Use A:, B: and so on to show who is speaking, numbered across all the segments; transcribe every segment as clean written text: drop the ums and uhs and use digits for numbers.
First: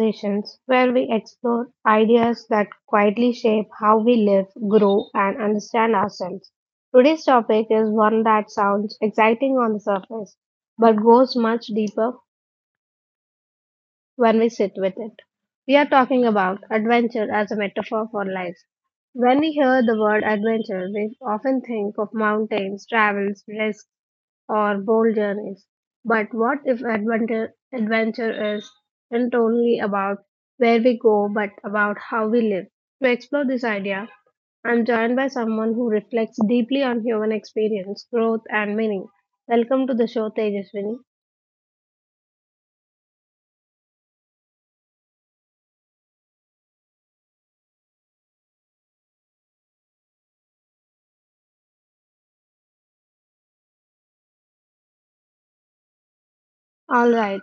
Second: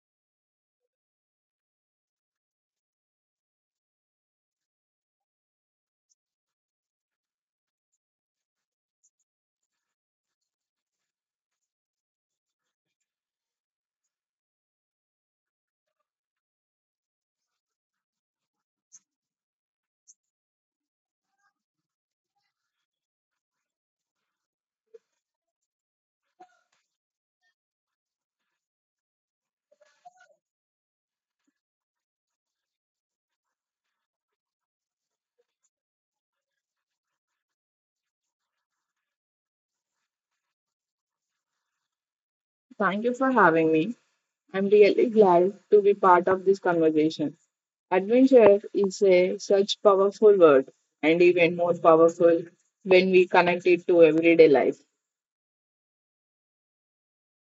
A: Conversations, where we explore ideas that quietly shape how we live, grow, and understand ourselves. Today's topic is one that sounds exciting on the surface, but goes much deeper when we sit with it. We are talking about adventure as a metaphor for life. When we hear the word adventure, we often think of mountains, travels, risk, or bold journeys. But what if adventure is not only about where we go, but about how we live? To explore this idea, I'm joined by someone who reflects deeply on human experience, growth, and meaning. Welcome to the show, Tejaswini.
B: Thank you for having me. I'm really glad to be part of this conversation. Adventure is a such powerful word and even more powerful when we connect it to everyday life.
A: All right,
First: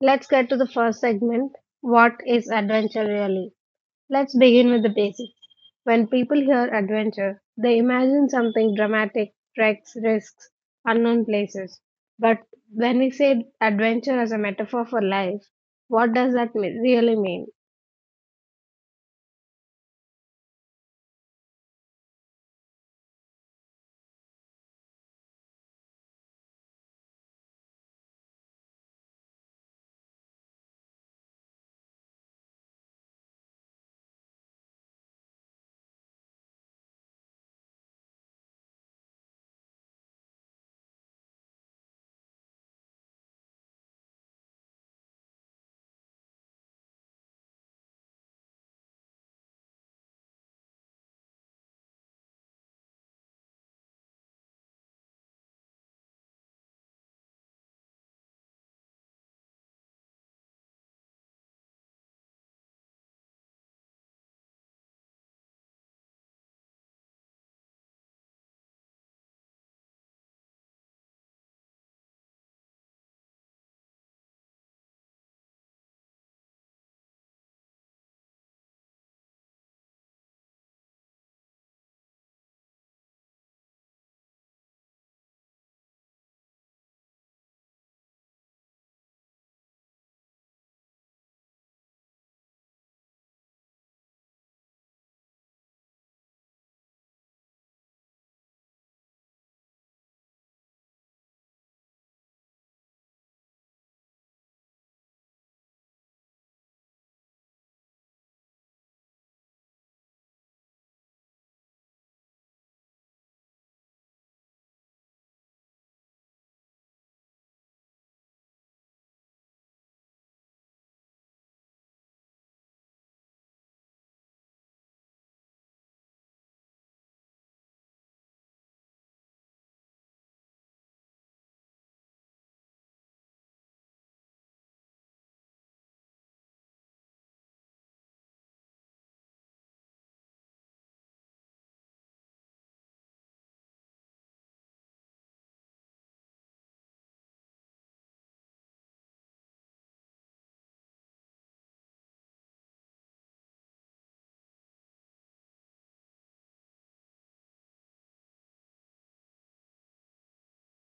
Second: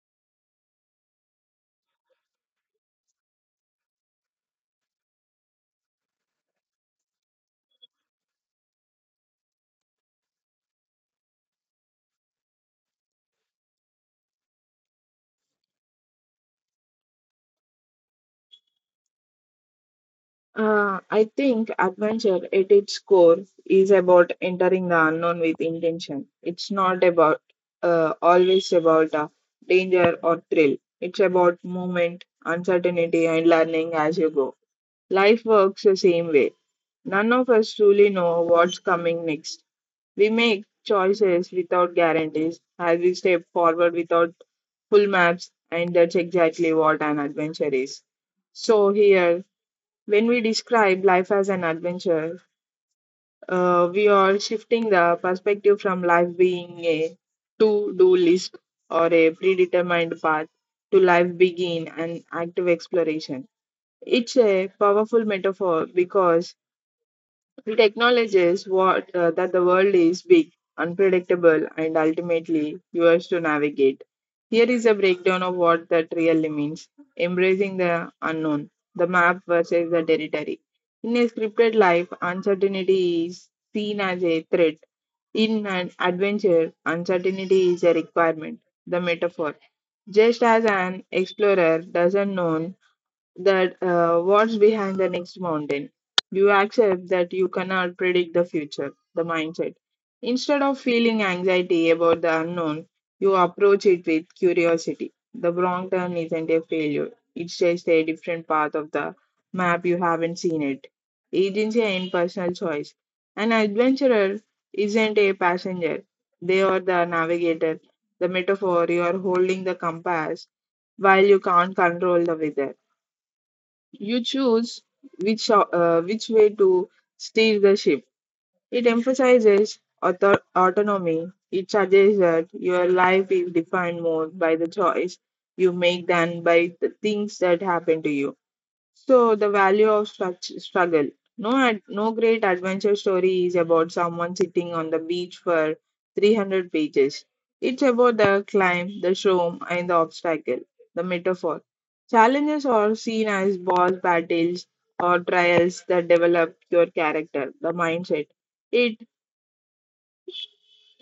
A: let's get to the first segment. What is adventure really? Let's begin with the basics. When people hear adventure, they imagine something dramatic, treks, risks, unknown places. But when we say adventure as a metaphor for life, what does really mean?
B: I think adventure at its core is about entering the unknown with intention. It's not about always about danger or thrill. It's about movement, uncertainty, and learning as you go. Life works the same way. None of us truly know what's coming next. We make choices without guarantees, as we step forward without full maps, and that's exactly what an adventure is. So, here, when we describe life as an adventure, we are shifting the perspective from life being a to do list or a predetermined path to life begin an active exploration. It's a powerful metaphor because it acknowledges what that the world is big, unpredictable, and ultimately yours to navigate. Here is a breakdown of what that really means: embracing the unknown, the map versus the territory. In a scripted life, uncertainty is seen as a threat. In an adventure, uncertainty is a requirement. The metaphor. Just as an explorer doesn't know that what's behind the next mountain. You accept that you cannot predict the future, the mindset. Instead of feeling anxiety about the unknown, you approach it with curiosity. The wrong turn isn't a failure, it's just a different part of the map you haven't seen it. Agency and personal choice. An adventurer isn't a passenger, they are the navigator. The metaphor: you are holding the compass while you can't control the weather. You choose which way to steer the ship. It emphasizes autonomy. It suggests that your life is defined more by the choice you make than by the things that happen to you. So the value of struggle. No, no great adventure story is about someone sitting on the beach for 300 pages. It's about the climb, the storm, and the obstacle. The metaphor. Challenges are seen as boss battles or trials that develop your character, the mindset. It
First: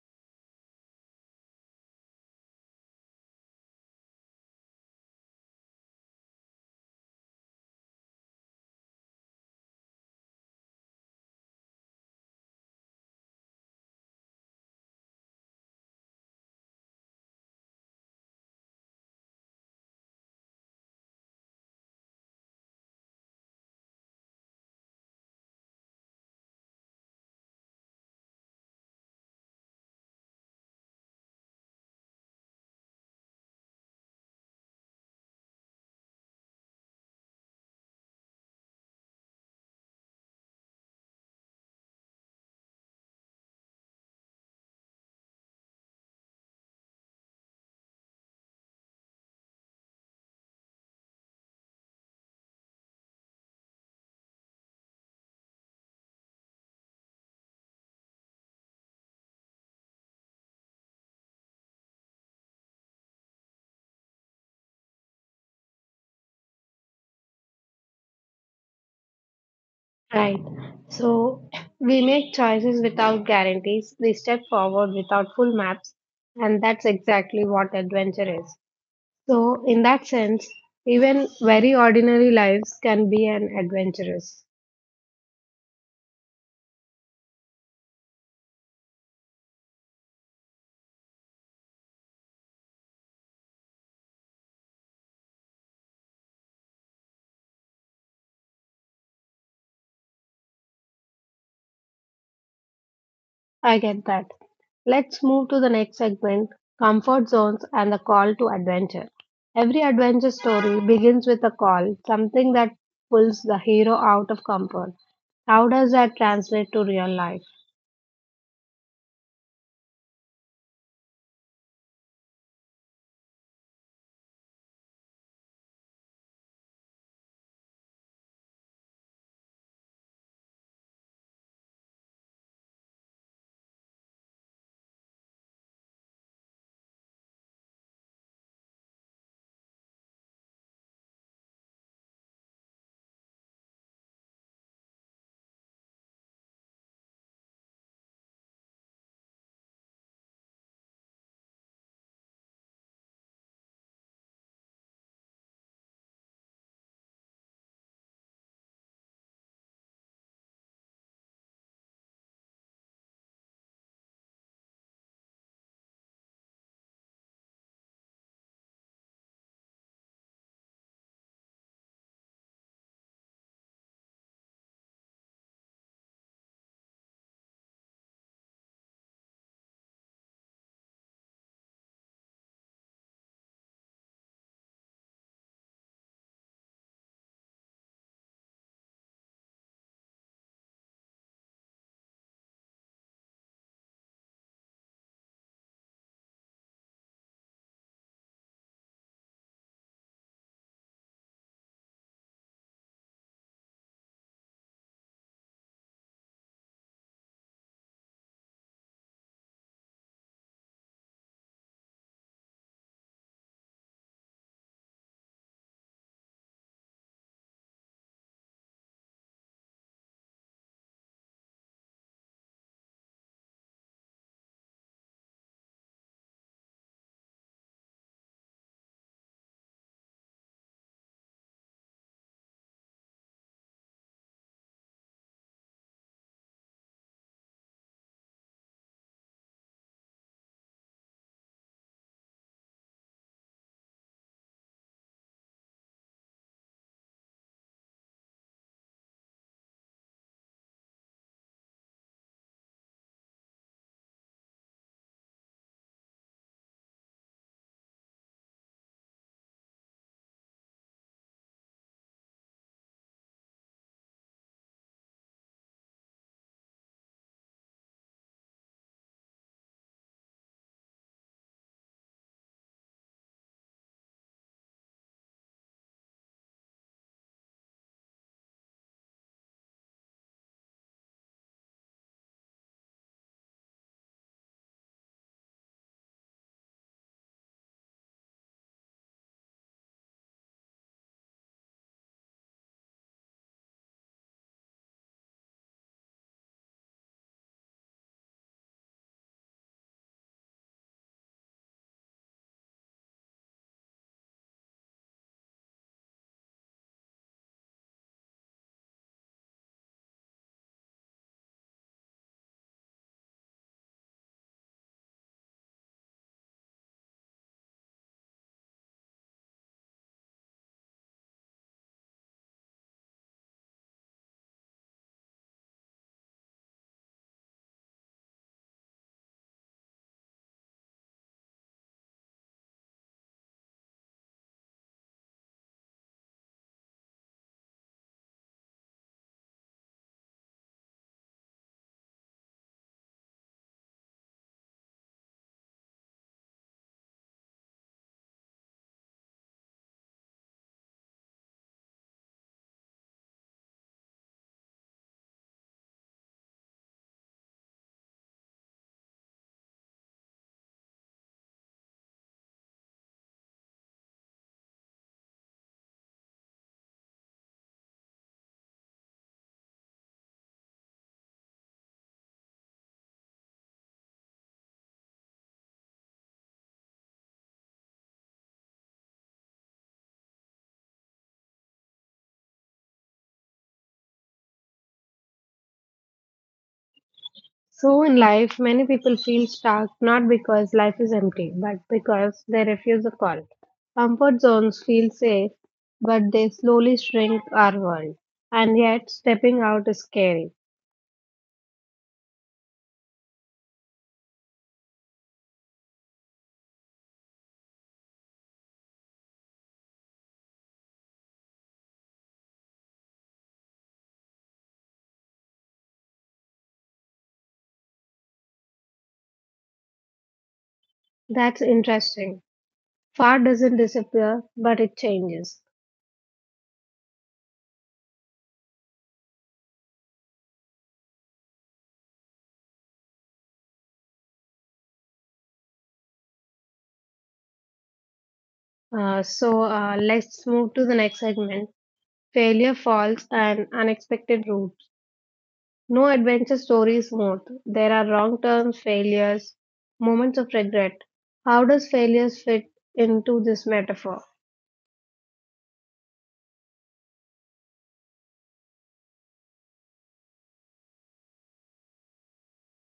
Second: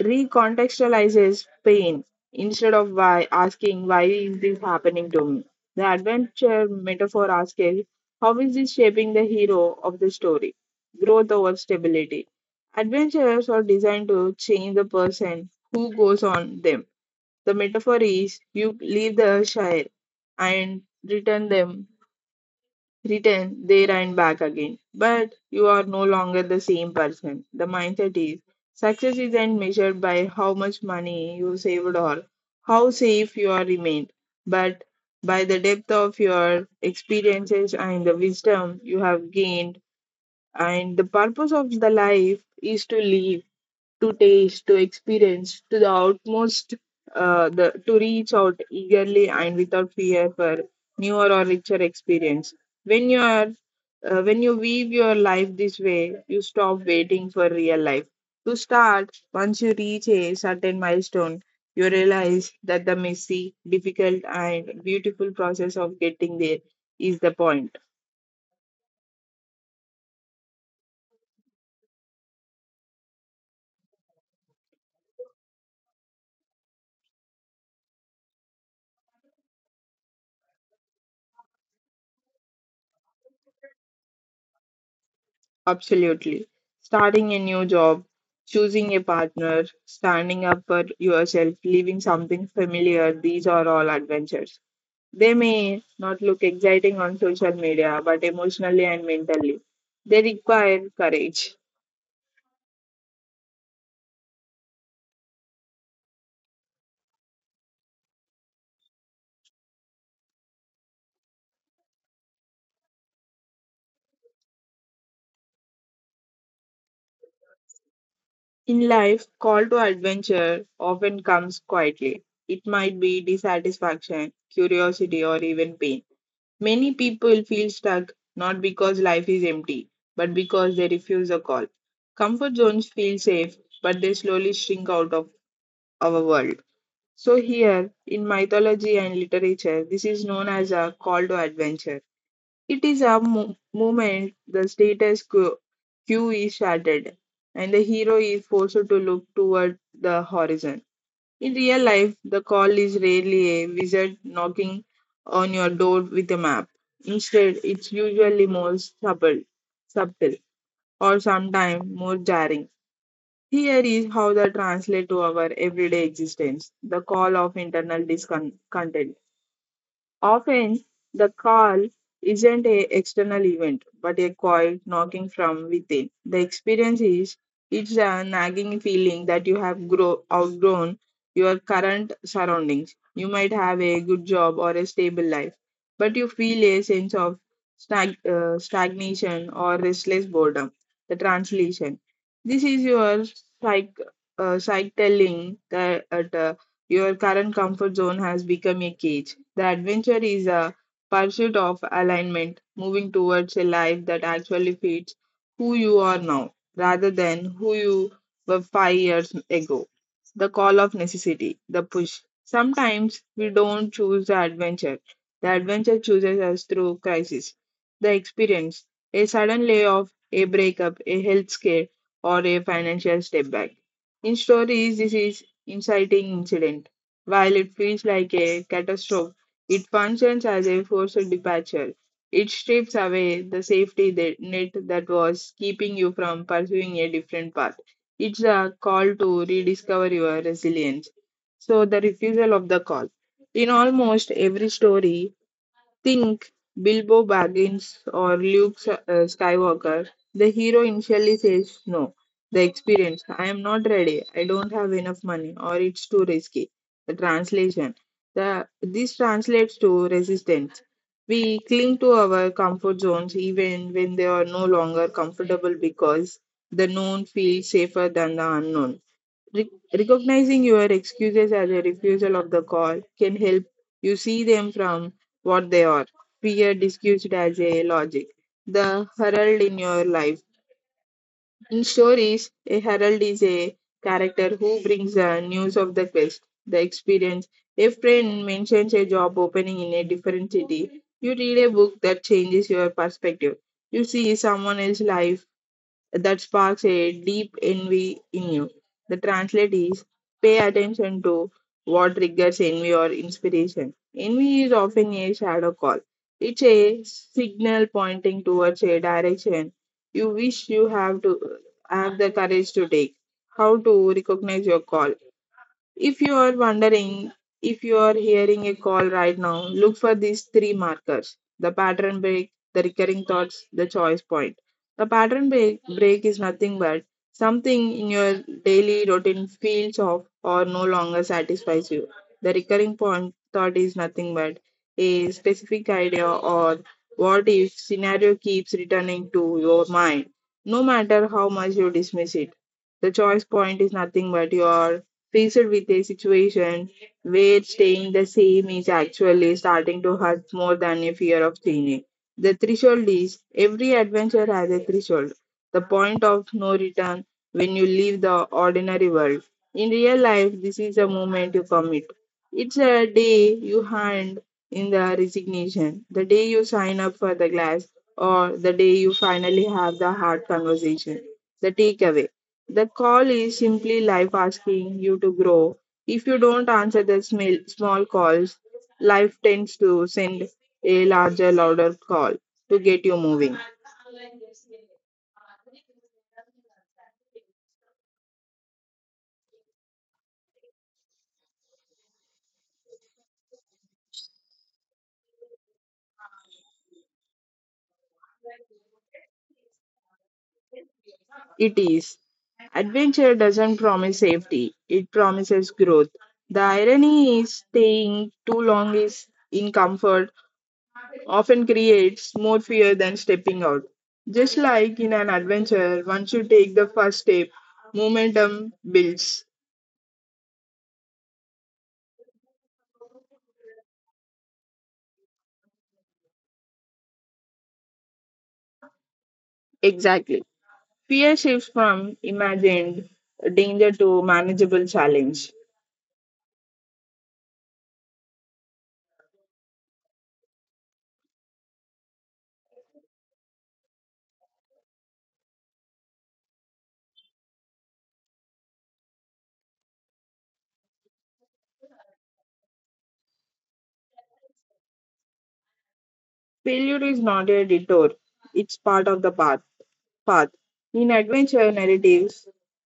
B: recontextualizes pain. Instead of why asking why is this happening to me, the adventure metaphor asks how is this shaping the hero of the story. Growth over stability. Adventures are designed to change the person who goes on them. The metaphor is you leave the shire and return them written, they ran back again. But you are no longer the same person. The mindset is success isn't measured by how much money you saved or how safe you are remained, but by the depth of your experiences and the wisdom you have gained. And the purpose of the life is to live, to taste, to experience, to the utmost, to reach out eagerly and without fear for newer or richer experience. When you are, when you weave your life this way, you stop waiting for real life. To start, once you reach a certain milestone, you realize that the messy, difficult, and beautiful process of getting there is the point.
A: Right. So we make choices without guarantees, we step forward without full maps, and that's exactly what adventure is. So, in that sense, even very ordinary lives can be an adventurous.
B: Absolutely. Starting a new job, choosing a partner, standing up for yourself, leaving something familiar, these are all adventures. They may not look exciting on social media, but emotionally and mentally, they require courage.
A: I get that. Let's move to the next segment: comfort zones and the call to adventure. Every adventure story begins with a call, something that pulls the hero out of comfort. How does that translate to real life?
B: In life, call to adventure often comes quietly. It might be dissatisfaction, curiosity, or even pain. Many people feel stuck not because life is empty, but because they refuse a call. Comfort zones feel safe, but they slowly shrink out of our world. So, here in mythology and literature, this is known as a call to adventure. It is a moment the status quo is shattered, and the hero is forced to look toward the horizon. In real life, the call is rarely a wizard knocking on your door with a map. Instead, it's usually more subtle, subtle or sometimes more jarring. Here is how they translate to our everyday existence: the call of internal discontent. Often, the call isn't an external event, but a quiet knocking from within. The experience is it's a nagging feeling that you have outgrown your current surroundings. You might have a good job or a stable life, but you feel a sense of stagnation or restless boredom. The translation. This is your psych, psych telling that your current comfort zone has become a cage. The adventure is a pursuit of alignment, moving towards a life that actually fits who you are now rather than who you were 5 years ago. The call of necessity, the push. Sometimes we don't choose the adventure chooses us through crisis. The experience, a sudden layoff, a breakup, a health scare, or a financial step back. In stories, this is inciting incident. While it feels like a catastrophe, it functions as a forced departure. It strips away the net that was keeping you from pursuing a different path. It's a call to rediscover your resilience. So, the refusal of the call. In almost every story, think Bilbo Baggins or Skywalker. The hero initially says no. The experience, I am not ready, I don't have enough money, or it's too risky. The translation, this translates to resistance. We cling to our comfort zones even when they are no longer comfortable because the known feels safer than the unknown. Re- Recognizing your excuses as a refusal of the call can help you see them from what they are, fear disguised as a logic. The herald in your life. In stories, a herald is a character who brings the news of the quest, the experience. A friend mentions a job opening in a different city. You read a book that changes your perspective. You see someone else's life that sparks a deep envy in you. The translate is pay attention to what triggers envy or inspiration. Envy is often a shadow call. It's a signal pointing towards a direction you wish you have to have the courage to take. How to recognize your call? If you are wondering if you are hearing a call right now, look for these three markers: the pattern break, the recurring thoughts, the choice point. The pattern break is nothing but something in your daily routine feels off or no longer satisfies you. The recurring point thought is nothing but a specific idea or what if scenario keeps returning to your mind, no matter how much you dismiss it. The choice point is nothing but your faced with a situation where staying the same is actually starting to hurt more than a fear of changing. The threshold is every adventure has a threshold, the point of no return when you leave the ordinary world. In real life, this is a moment you commit. It's a day you hand in the resignation, the day you sign up for the class, or the day you finally have the hard conversation. The takeaway: the call is simply life asking you to grow. If you don't answer the small calls, life tends to send a larger, louder call to get you moving.
A: So, in life, many people feel stuck not because life is empty, but because they refuse a call. Comfort zones feel safe, but they slowly shrink our world. And yet, stepping out is scary.
B: It is. Adventure doesn't promise safety, it promises growth. The irony is staying too long is in comfort often creates more fear than stepping out. Just like in an adventure, once you take the first step, momentum builds.
A: That's interesting. Far doesn't disappear, but it changes.
B: Exactly. Fear shifts from imagined danger to manageable challenge.
A: So let's move to the next segment: failure, falls, and unexpected routes. No adventure story is smooth. There are wrong turns, failures, moments of regret. How does failures fit into this metaphor?
B: Failure is not a detour, it's part of the path. In adventure narratives,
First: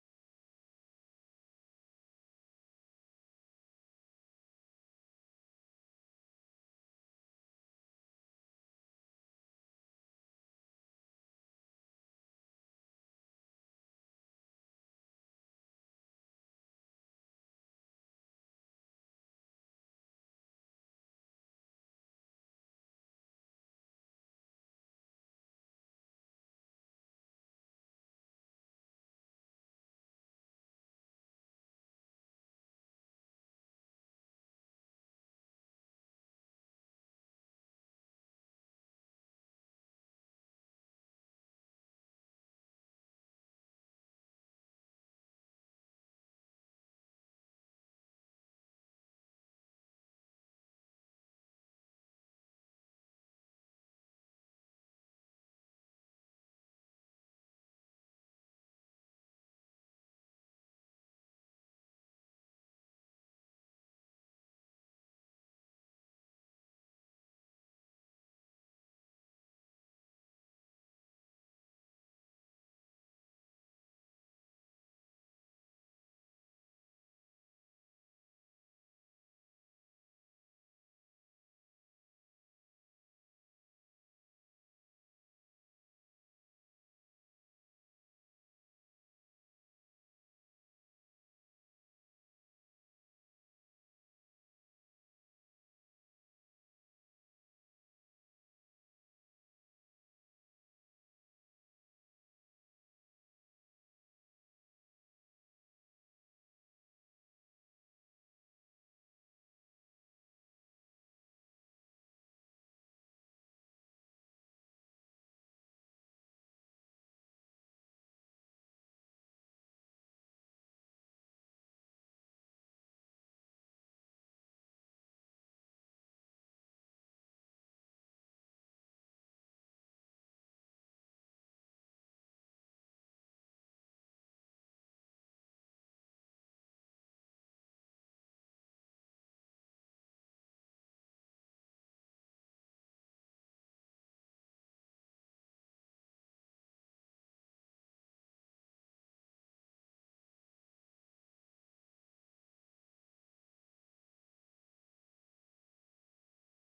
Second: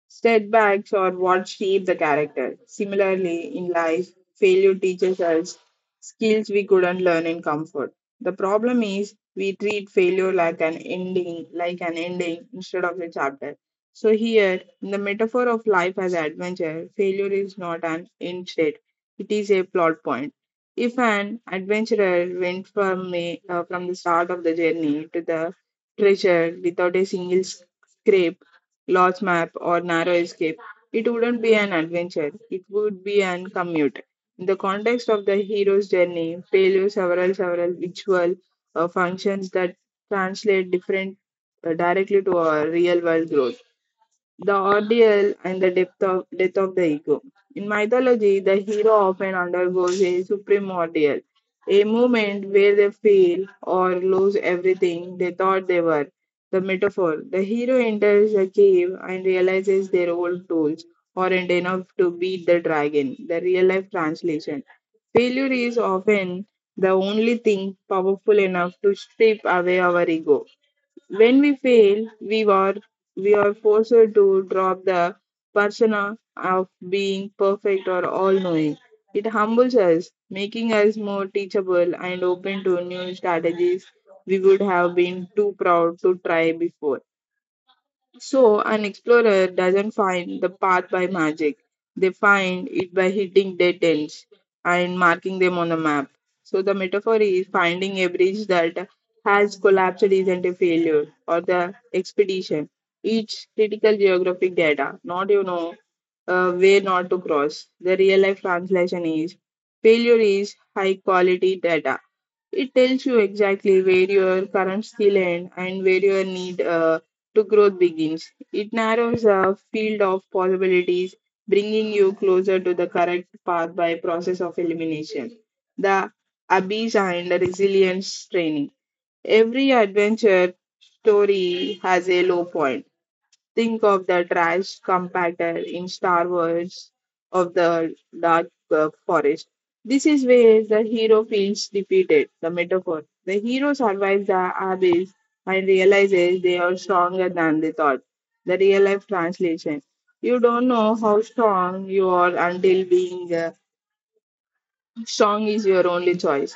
B: setbacks are what shape the character. Similarly, in life, failure teaches us skills we couldn't learn in comfort. The problem is we treat failure like an ending, instead of a chapter. So here, in the metaphor of life as adventure, failure is not an end state; it is a plot point. If an adventurer went from from the start of the journey to the treasure without a single scrape, large map, or narrow escape, it wouldn't be an adventure. It would be an commute. In the context of the hero's journey, failure several virtual functions that translate different directly to our real world growth, the ordeal and the depth of death of the ego. In mythology, the hero often undergoes a supreme ordeal, a moment where they fail or lose everything they thought they were. The metaphor: the hero enters the cave and realizes their old tools aren't enough to beat the dragon. The real-life translation: failure is often the only thing powerful enough to strip away our ego. When we fail, we are forced to drop the persona of being perfect or all knowing. It humbles us, making us more teachable and open to new strategies we would have been too proud to try before. So, an explorer doesn't find the path by magic. They find it by hitting dead ends and marking them on a map. So, the metaphor is finding a bridge that has collapsed isn't a failure or the expedition. Each critical geographic data, not way not to cross. The real life translation is failure is high quality data. It tells you exactly where your current skill end and where your need to growth begins. It narrows a field of possibilities, bringing you closer to the correct path by process of elimination. The Abyss and Resilience Training. Every adventure story has a low point. Think of the trash compactor in Star Wars of the Dark Forest. This is where the hero feels defeated, the metaphor. The hero survives the abyss and realizes they are stronger than they thought. The real life translation. You don't know how strong you are until being Song is your only choice.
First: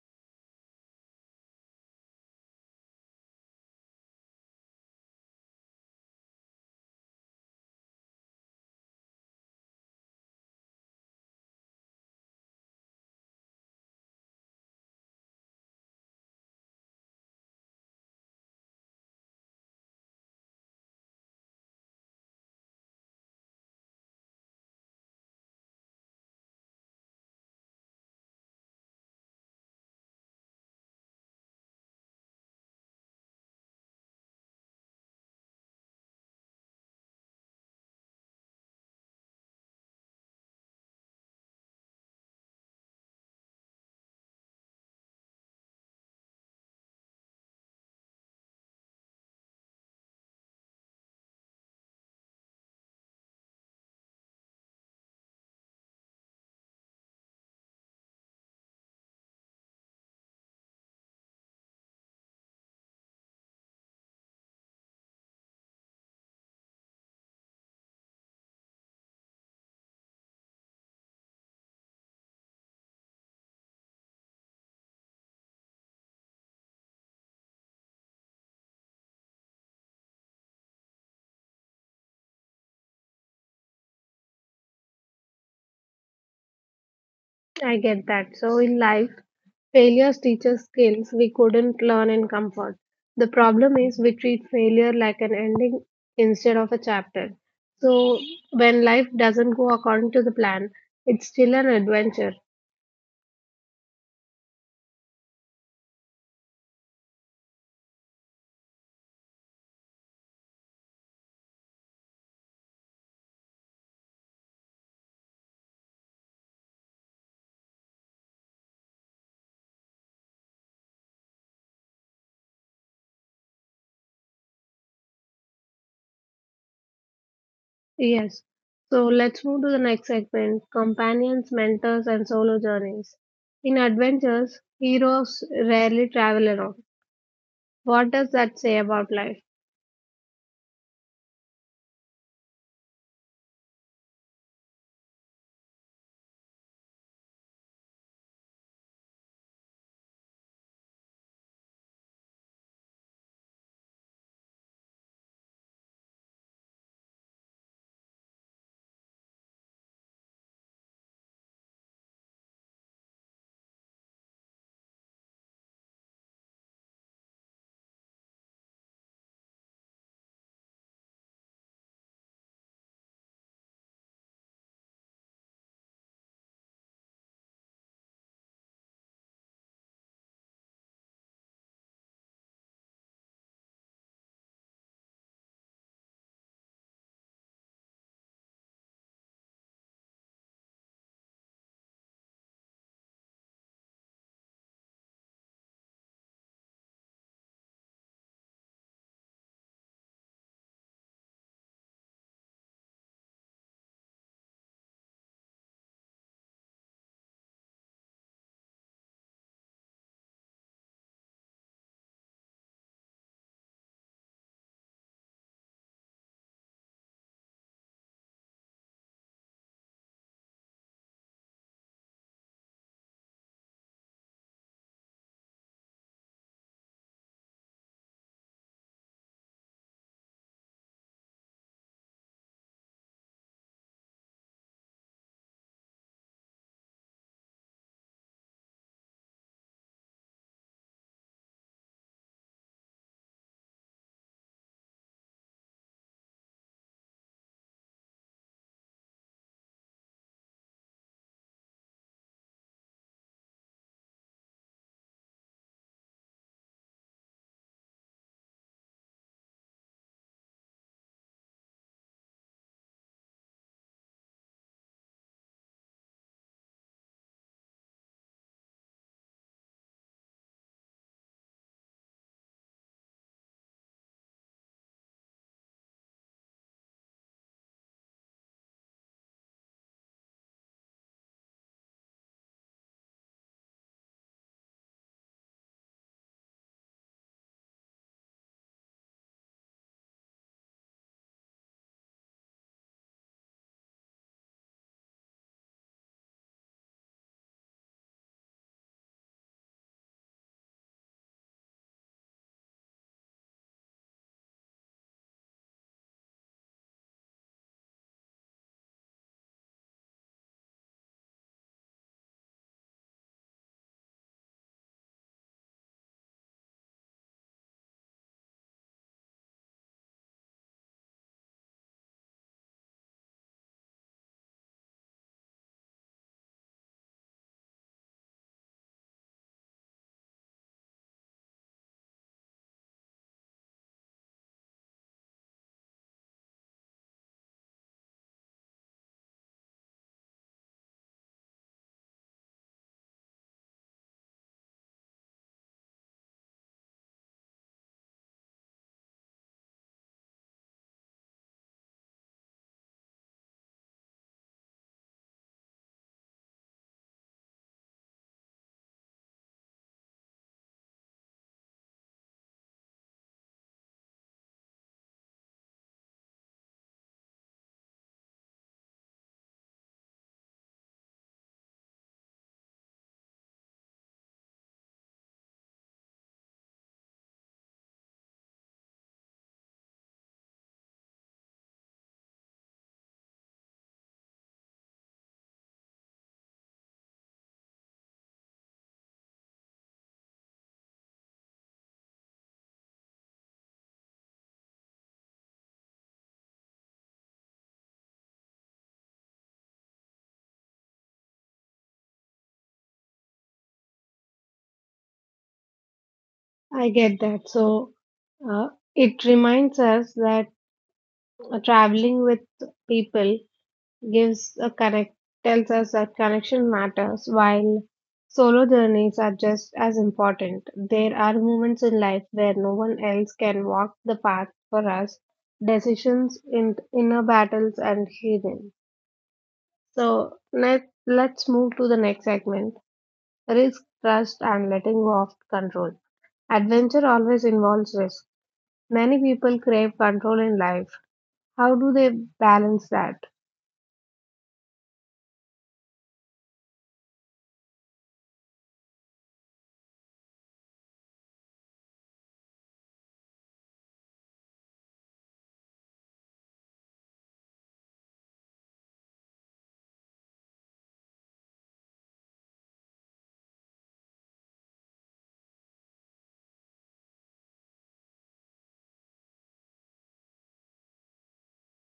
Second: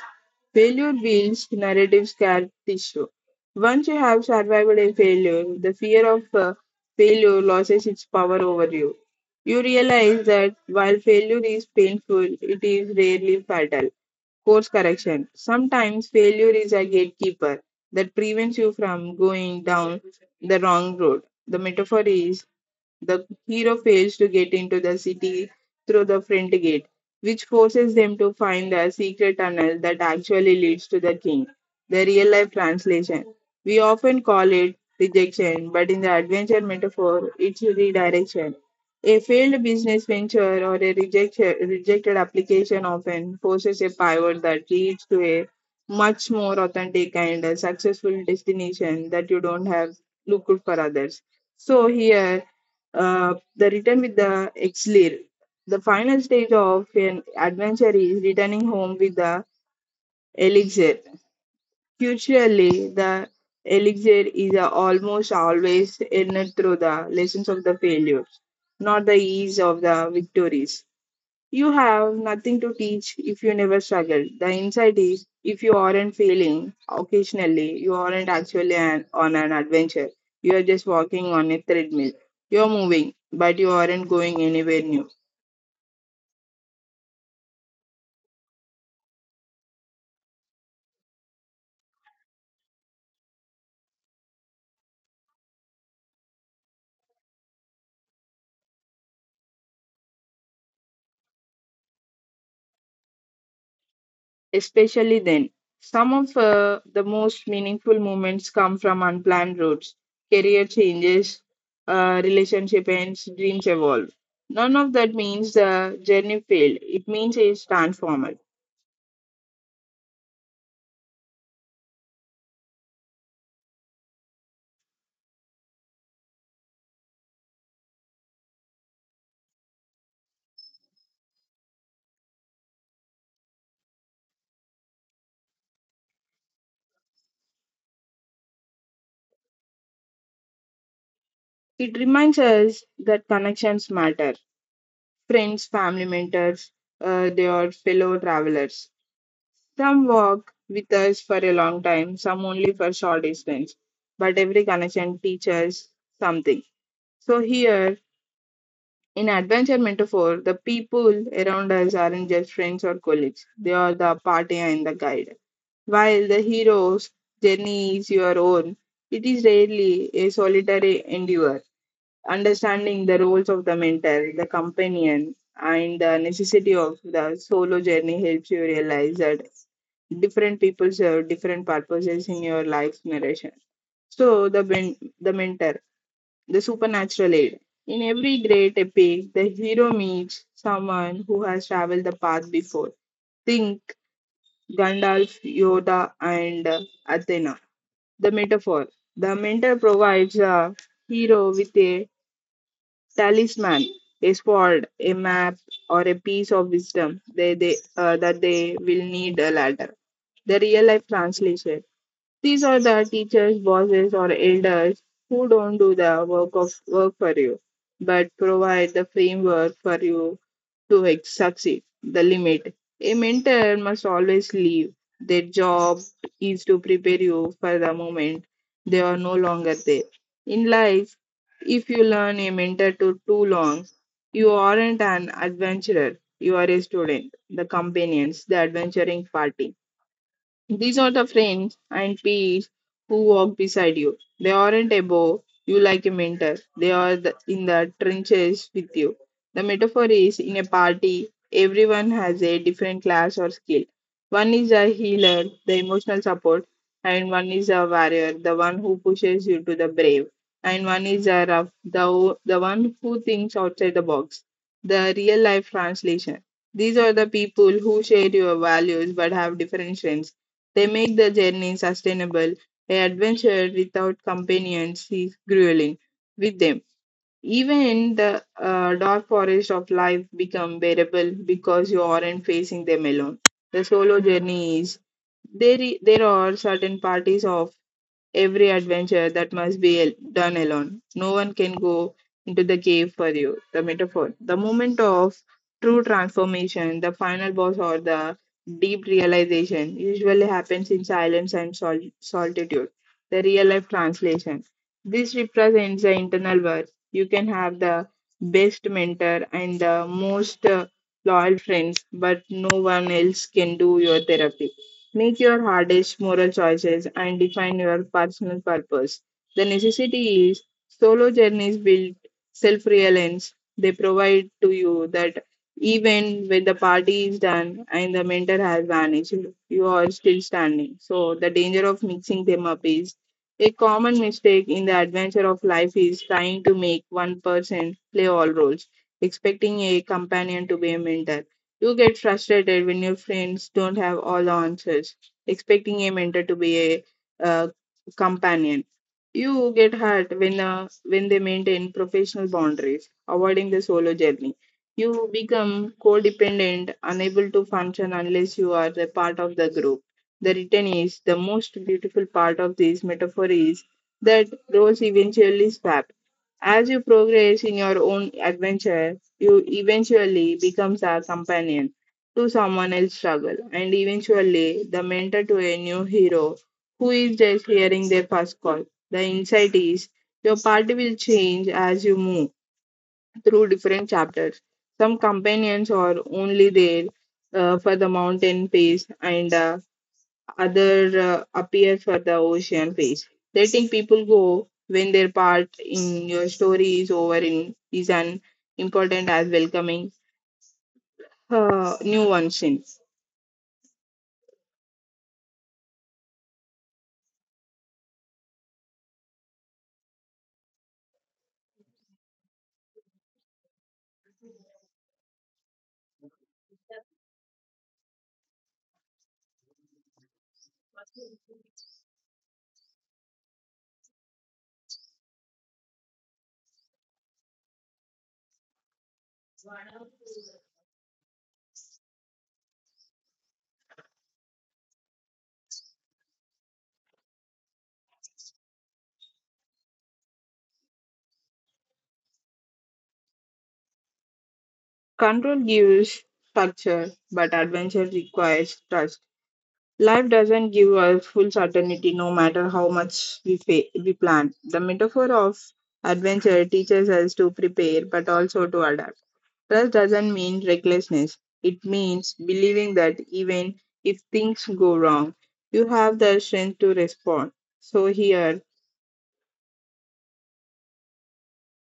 B: Failure builds narrative scar tissue. Once you have survived a failure, the fear of failure loses its power over you. You realize that while failure is painful, it is rarely fatal. Course correction. Sometimes failure is a gatekeeper that prevents you from going down the wrong road. The metaphor is the hero fails to get into the city through the front gate, which forces them to find the secret tunnel that actually leads to the king. The real life translation. We often call it rejection, but in the adventure metaphor, it's redirection. A failed business venture or a rejected application often forces a pivot that leads to a much more authentic and a successful destination that you don't have looked for others. So here the return with the elixir. The final stage of an adventure is returning home with the elixir. Usually, the elixir is almost always earned through the lessons of the failures, not the ease of the victories. You have nothing to teach if you never struggled. The insight is if you aren't failing occasionally, you aren't on an adventure. You are just walking on a treadmill. You are moving, but you aren't going anywhere new.
A: I get that. So in life, failures teach us skills we couldn't learn in comfort. The problem is we treat failure like an ending instead of a chapter. So, when life doesn't go according to the plan, it's still an adventure.
B: Especially then, some of the most meaningful moments come from unplanned roads, career changes, relationship ends, dreams evolve. None of that means the journey failed. It means it's transformed.
A: Yes. So, let's move to the next segment: companions, mentors, and solo journeys. In adventures, heroes rarely travel alone. What does that say about life?
B: It reminds us that connections matter. Friends, family mentors, they are fellow travelers. Some walk with us for a long time, some only for short distance. But every connection teaches something. So here in adventure metaphor, the people around us aren't just friends or colleagues. They are the partner and the guide. While the hero's journey is your own, it is rarely a solitary endeavor understanding the roles of the mentor, the companion, and the necessity of the solo journey helps you realize that different people serve different purposes in your life's narration. So the mentor, the supernatural aid. In every great epic, the hero meets someone who has traveled the path before. Think Gandalf, Yoda, and Athena. The metaphor. The mentor provides a hero with a talisman, a sword, a map, or a piece of wisdom that they will need a ladder. The real life translation these are the teachers, bosses, or elders who don't do the work of work for you, but provide the framework for you to succeed. The limit. A mentor must always leave. Their job is to prepare you for the moment they are no longer there. In life, if you learn a mentor to too long, you aren't an adventurer. You are a student, the companions, the adventuring party these are the friends and peers who walk beside you. They aren't above you like a mentor. They are in the trenches with you. The metaphor is in a party, everyone has a different class or skill. One is a healer, the emotional support, and one is a warrior, the one who pushes you to the brave, and one is a rough, the one who thinks outside the box. The real life translation. These are the people who share your values but have different strengths they make the journey sustainable. An adventure without companions is grueling with them. Even in the dark forest of life become bearable because you aren't facing them alone. The solo journey is there. There are certain parties of every adventure that must be done alone. No one can go into the cave for you. The metaphor. The moment of true transformation, the final boss or the deep realization usually happens in silence and solitude. The real life translation. This represents the internal work. You can have the best mentor and the most loyal friends, but no one else can do your therapy. Make your hardest moral choices and define your personal purpose. The necessity is solo journeys build self reliance. They provide to you that even when the party is done and the mentor has vanished, you are still standing. So, the danger of mixing them up is a common mistake in the adventure of life is trying to make one person play all roles, expecting a companion to be a mentor. You get frustrated when your friends don't have all the answers, expecting a mentor to be a uh, companion. You get hurt when they maintain professional boundaries, avoiding the solo journey. You become codependent, unable to function unless you are the part of the group. The return is the most beautiful part of this metaphor is that roles eventually swap. As you progress in your own adventure, you eventually becomes a companion to someone else's struggle and eventually the mentor to a new hero who is just hearing their first call. The insight is your party will change as you move through different chapters. Some companions are only there for the mountain phase and other appear for the ocean phase. Letting people go when their part in your story is over in, is an important as welcoming new one since.
A: I get that. So, uh, it reminds us that traveling with people gives a connect, tells us that connection matters, while solo journeys are just as important. There are moments in life where no one else can walk the path for us: decisions in inner battles and healing. So let's move to the next segment: risk, trust, and letting go of control. Adventure always involves risk. Many people crave control in life. How do they balance that?
B: Control gives structure, but adventure requires trust. Life doesn't give us full certainty no matter how much we plan. The metaphor of adventure teaches us to prepare but also to adapt. Trust doesn't mean recklessness, it means believing that even if things go wrong, you have the strength to respond. So, here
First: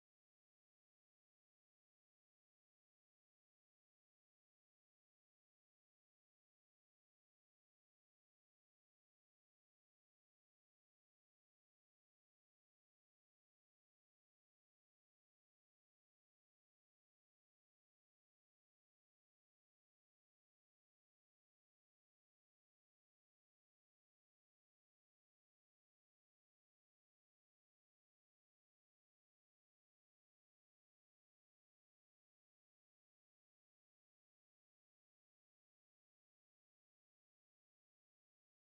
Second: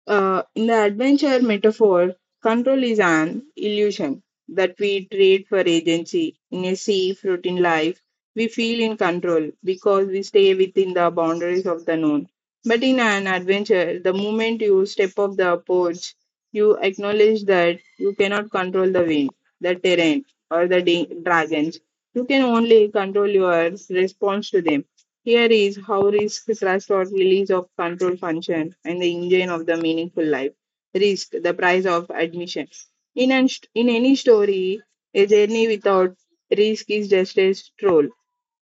B: In the adventure metaphor, control is an illusion that we trade for agency. In a safe, routine life, we feel in control because we stay within the boundaries of the known. But in an adventure, the moment you step off the porch, you acknowledge that you cannot control the wind, the terrain, or the dragons. You can only control your response to them. Here is how risk slash reward release of control function and the engine of the meaningful life. Risk, the price of admission. In, an, in any story, a journey without risk is just a stroll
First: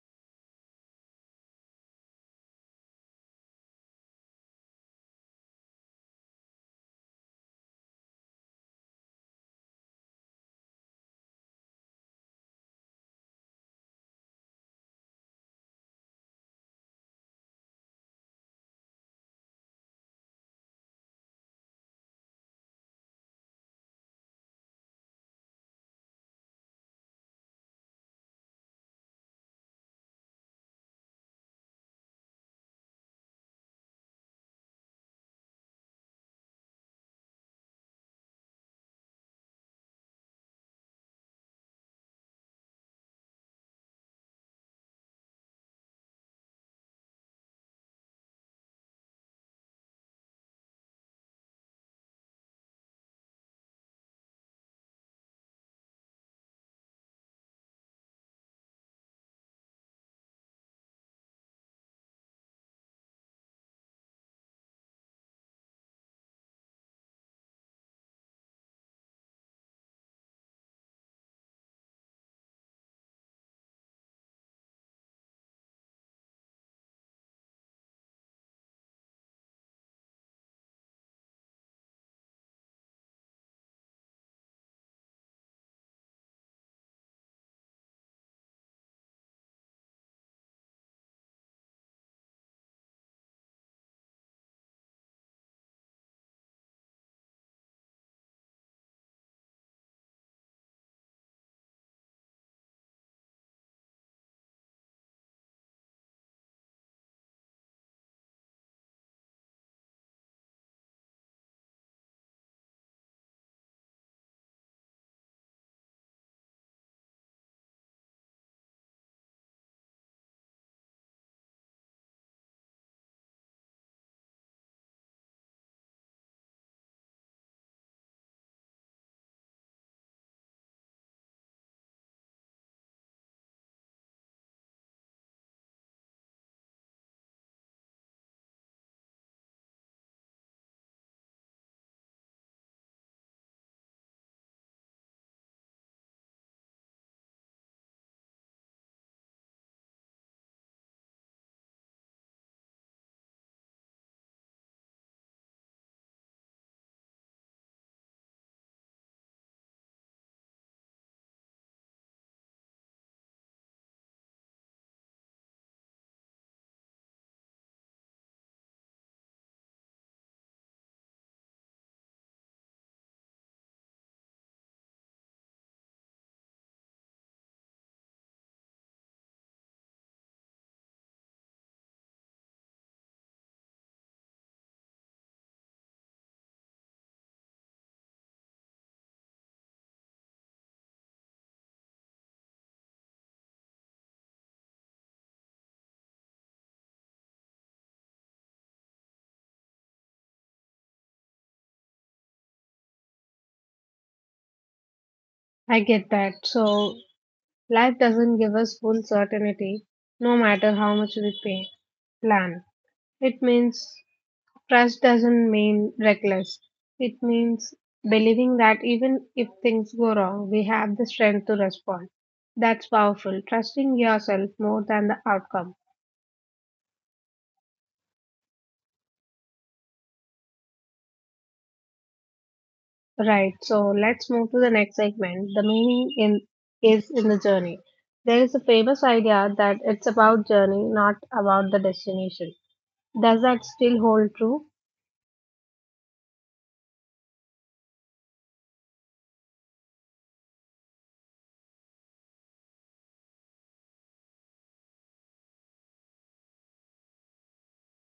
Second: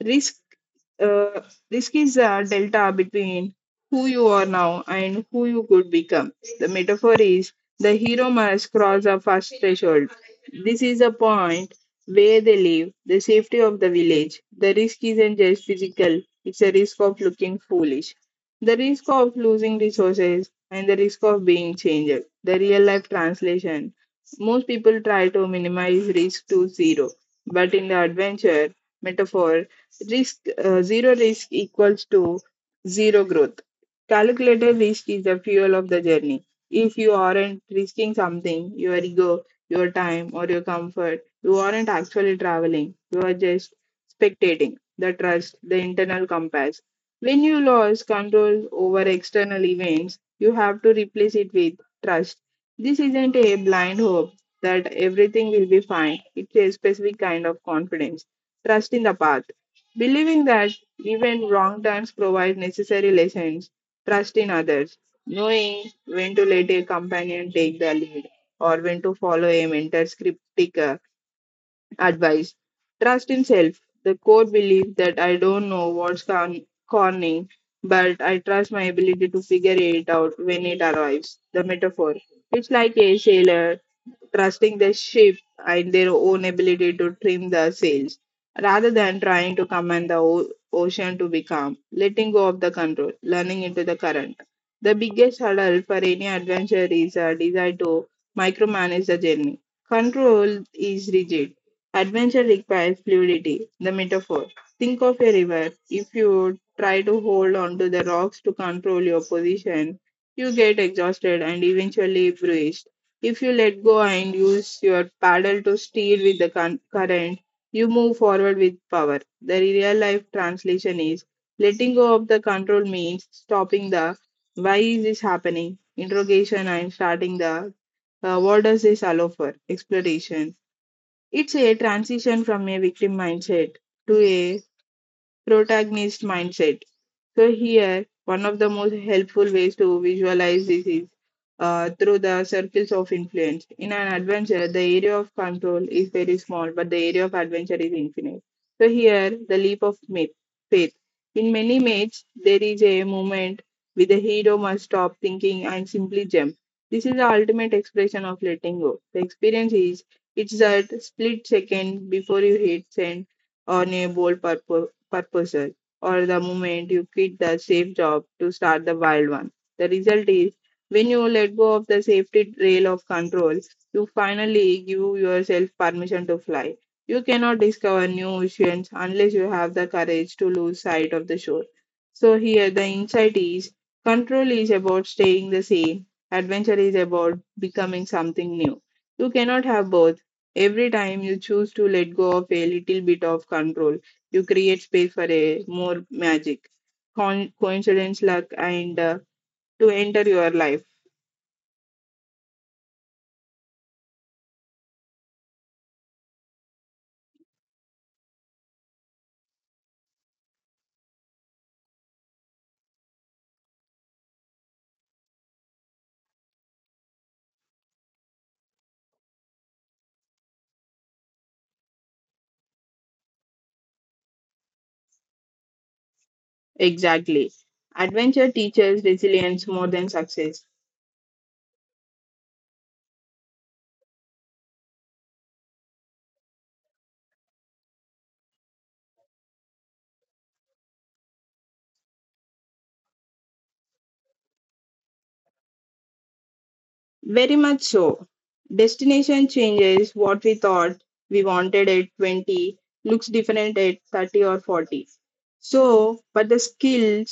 B: risk uh, risk is a delta between who you are now and who you could become. The metaphor is the hero must cross a first threshold. This is a point where they live the safety of the village. The risk isn't just physical, it's a risk of looking foolish, the risk of losing resources and the risk of being changed. The real life translation most people try to minimize risk to zero, but in the adventure metaphor, risk zero risk equals to zero growth. Calculated risk is the fuel of the journey. If you aren't risking something, your ego, your time, or your comfort, you aren't actually traveling. You are just spectating. The trust, the internal compass, when you lose control over external events, you have to replace it with trust. This isn't a blind hope that everything will be fine, it's a specific kind of confidence, trust in the path. Believing that even wrong times provide necessary lessons, trust in others, knowing when to let a companion take the lead or when to follow a mentor's cryptic. Advice Trust in self. The core belief that I don't know what's conning, but I trust my ability to figure it out when it arrives. The metaphor. It's like a sailor trusting the ship and their own ability to trim the sails rather than trying to command the ocean to be calm, letting go of the control, learning into the current. The biggest hurdle for any adventure is a desire to micromanage the journey. Control is rigid. Adventure requires fluidity, the metaphor. Think of a river. If you try to hold onto the rocks to control your position, you get exhausted and eventually bruised. If you let go and use your paddle to steer with the current, you move forward with power. The real life translation is letting go of the control means stopping the why is this happening interrogation and starting the what does this allow for exploration. It's a transition from a victim mindset to a protagonist mindset. So here, one of the most helpful ways to visualize this is through the circles of influence. In an adventure, the area of control is very small, but the area of adventure is infinite. So here, the leap of myth, faith. In many myths, there is a moment where the hero must stop thinking and simply jump. This is the ultimate expression of letting go. The experience is it's that split second before you hit send on a bold purposes or the moment you quit the safe job to start the wild one. The result is when you let go of the safety rail of control, you finally give yourself permission to fly. You cannot discover new oceans unless you have the courage to lose sight of the shore. So, here the insight is control is about staying the same, adventure is about becoming something new. You cannot have both. Every time you choose to let go of a little bit of control, you create space for a more magic, coincidence, luck, and to enter your life.
A: I get that. So life doesn't give us full certainty, no matter how much plan. It means trust doesn't mean reckless. It means believing that even if things go wrong, we have the strength to respond. That's powerful. Trusting yourself more than the outcome.
B: Exactly. Adventure teaches resilience more than success.
A: Right, so let's move to the next segment. The meaning in is in the journey. There is a famous idea that it's about journey, not about the destination. Does that still hold true?
B: Very much so. Destination changes what we thought we wanted at 20 looks different at 30 or 40. So, but the skills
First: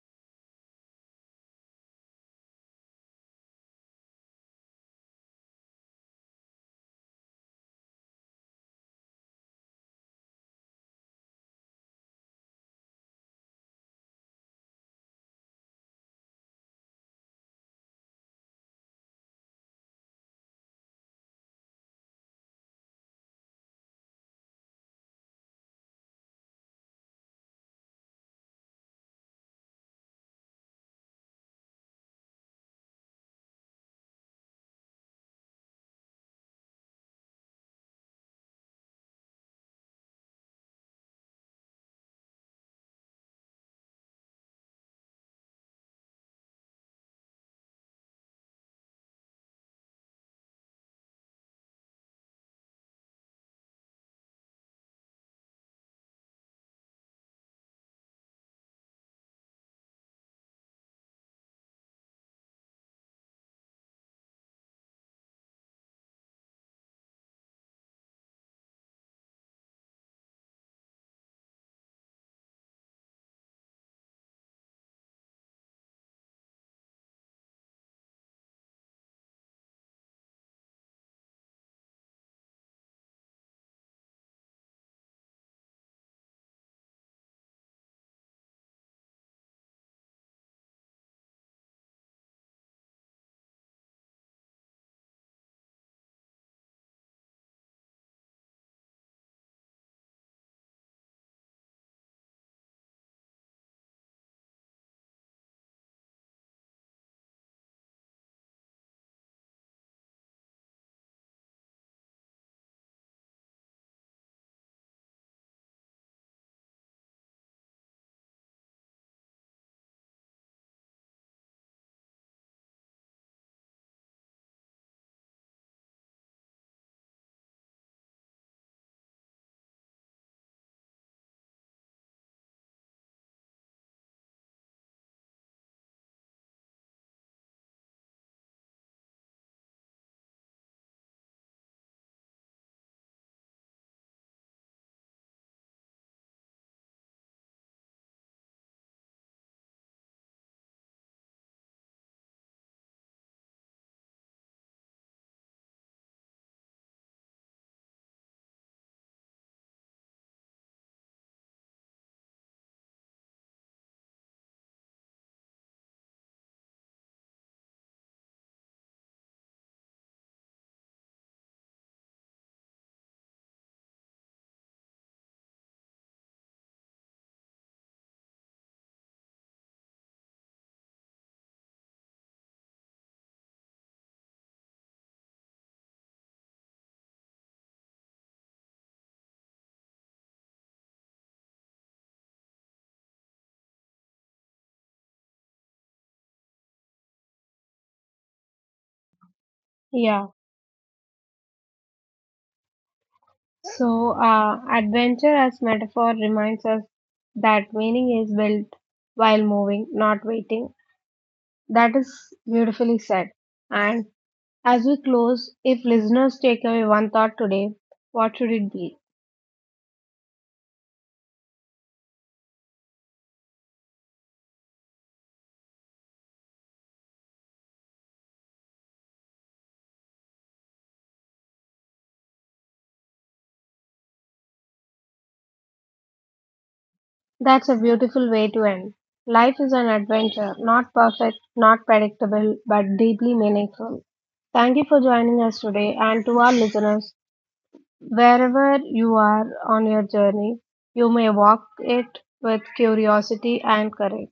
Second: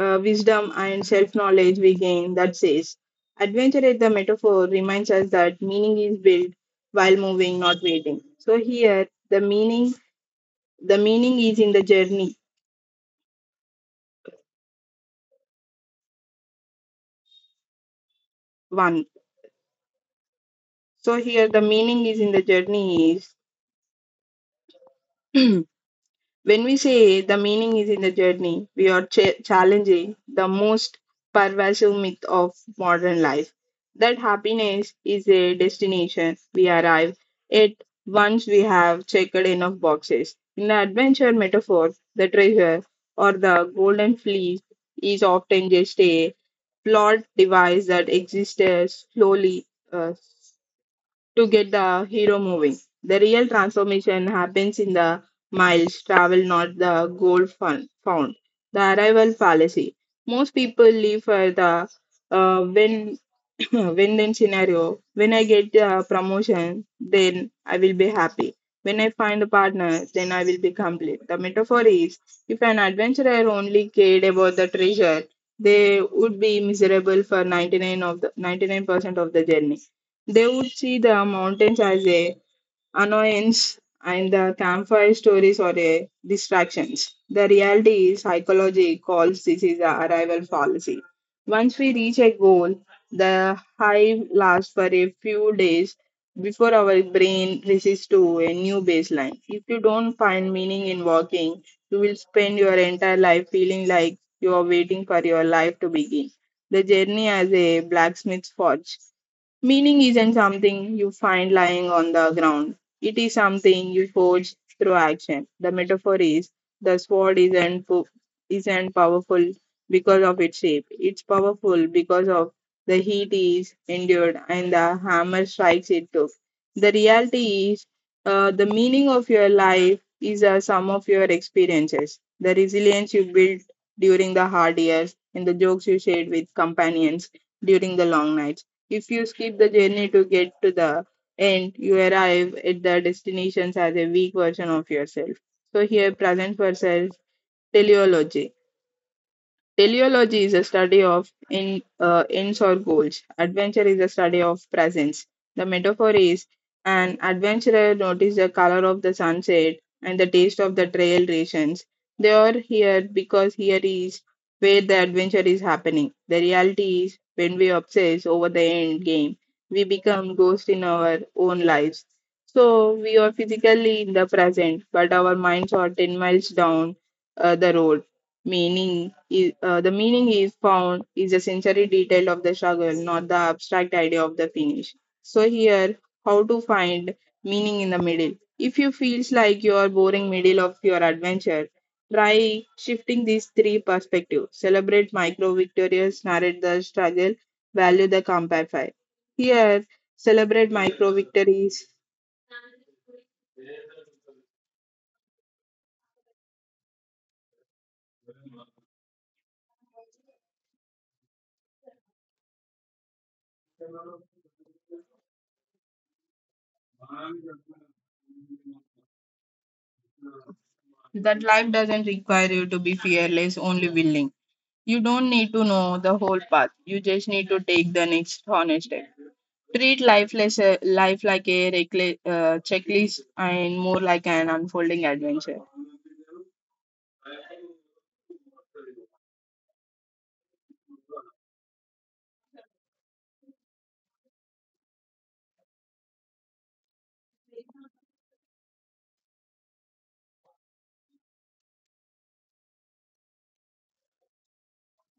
B: wisdom and self knowledge we gain that says, adventure at the metaphor reminds us that meaning is built while moving, not waiting. So here the meaning is in the journey one. So here the meaning is in the journey is when we say the meaning is in the journey, we are challenging the most pervasive myth of modern life that happiness is a destination we arrive at once we have checked enough boxes. In the adventure metaphor, the treasure or the golden fleece is often just a flawed device that exists slowly, uh, to get the hero moving. The real transformation happens in the miles traveled, not the goal found. The arrival fallacy. Most people leave for the win win then scenario. When I get a promotion, then I will be happy. When I find a partner, then I will be complete. The metaphor is if an adventurer only cared about the treasure, they would be miserable for 99 of the 99% of the journey. They would see the mountains as a annoyance and the campfire stories are the distractions. The reality is psychology calls this is a arrival fallacy. Once we reach a goal, the high lasts for a few days before our brain resists to a new baseline. If you don't find meaning in walking, you will spend your entire life feeling like you are waiting for your life to begin. The journey as a blacksmith's forge. Meaning isn't something you find lying on the ground. It is something you forge through action. The metaphor is the sword isn't powerful because of its shape. It's powerful because of the heat is endured and the hammer strikes it took. The reality is the meaning of your life is a sum of your experiences. The resilience you built during the hard years and the jokes you shared with companions during the long nights if you skip the journey to get to the end, you arrive at the destinations as a weak version of yourself. So here, present versus teleology. Teleology is a study of ends or goals. Adventure is a study of presence. The metaphor is an adventurer noticed the color of the sunset and the taste of the trail rations. They are here because here is where the adventure is happening. The reality is when we obsess over the end game, we become ghosts in our own lives. So we are physically in the present, but our minds are 10 miles down the road. Meaning, is the meaning is found is a sensory detail of the struggle, not the abstract idea of the finish. So here, how to find meaning in the middle? If you feels like you are boring middle of your adventure, try shifting these three perspectives. Celebrate micro victories, narrate the struggle, value the compact. Here, celebrate micro
A: Yeah.
B: victories.
A: So, adventure as metaphor reminds us that meaning is built while moving, not waiting. That is beautifully said. And as we close, if listeners take away one thought today, what should it be?
B: That life doesn't require you to be fearless, only willing. You don't need to know the whole path. You just need to take the next honest step. Treat life less, life like a checklist and more like an unfolding adventure.
A: That's a beautiful way to end. Life is an adventure, not perfect, not predictable, but deeply meaningful. Thank you for joining us today, and to our listeners: wherever you are on your journey, you may walk it with curiosity and courage.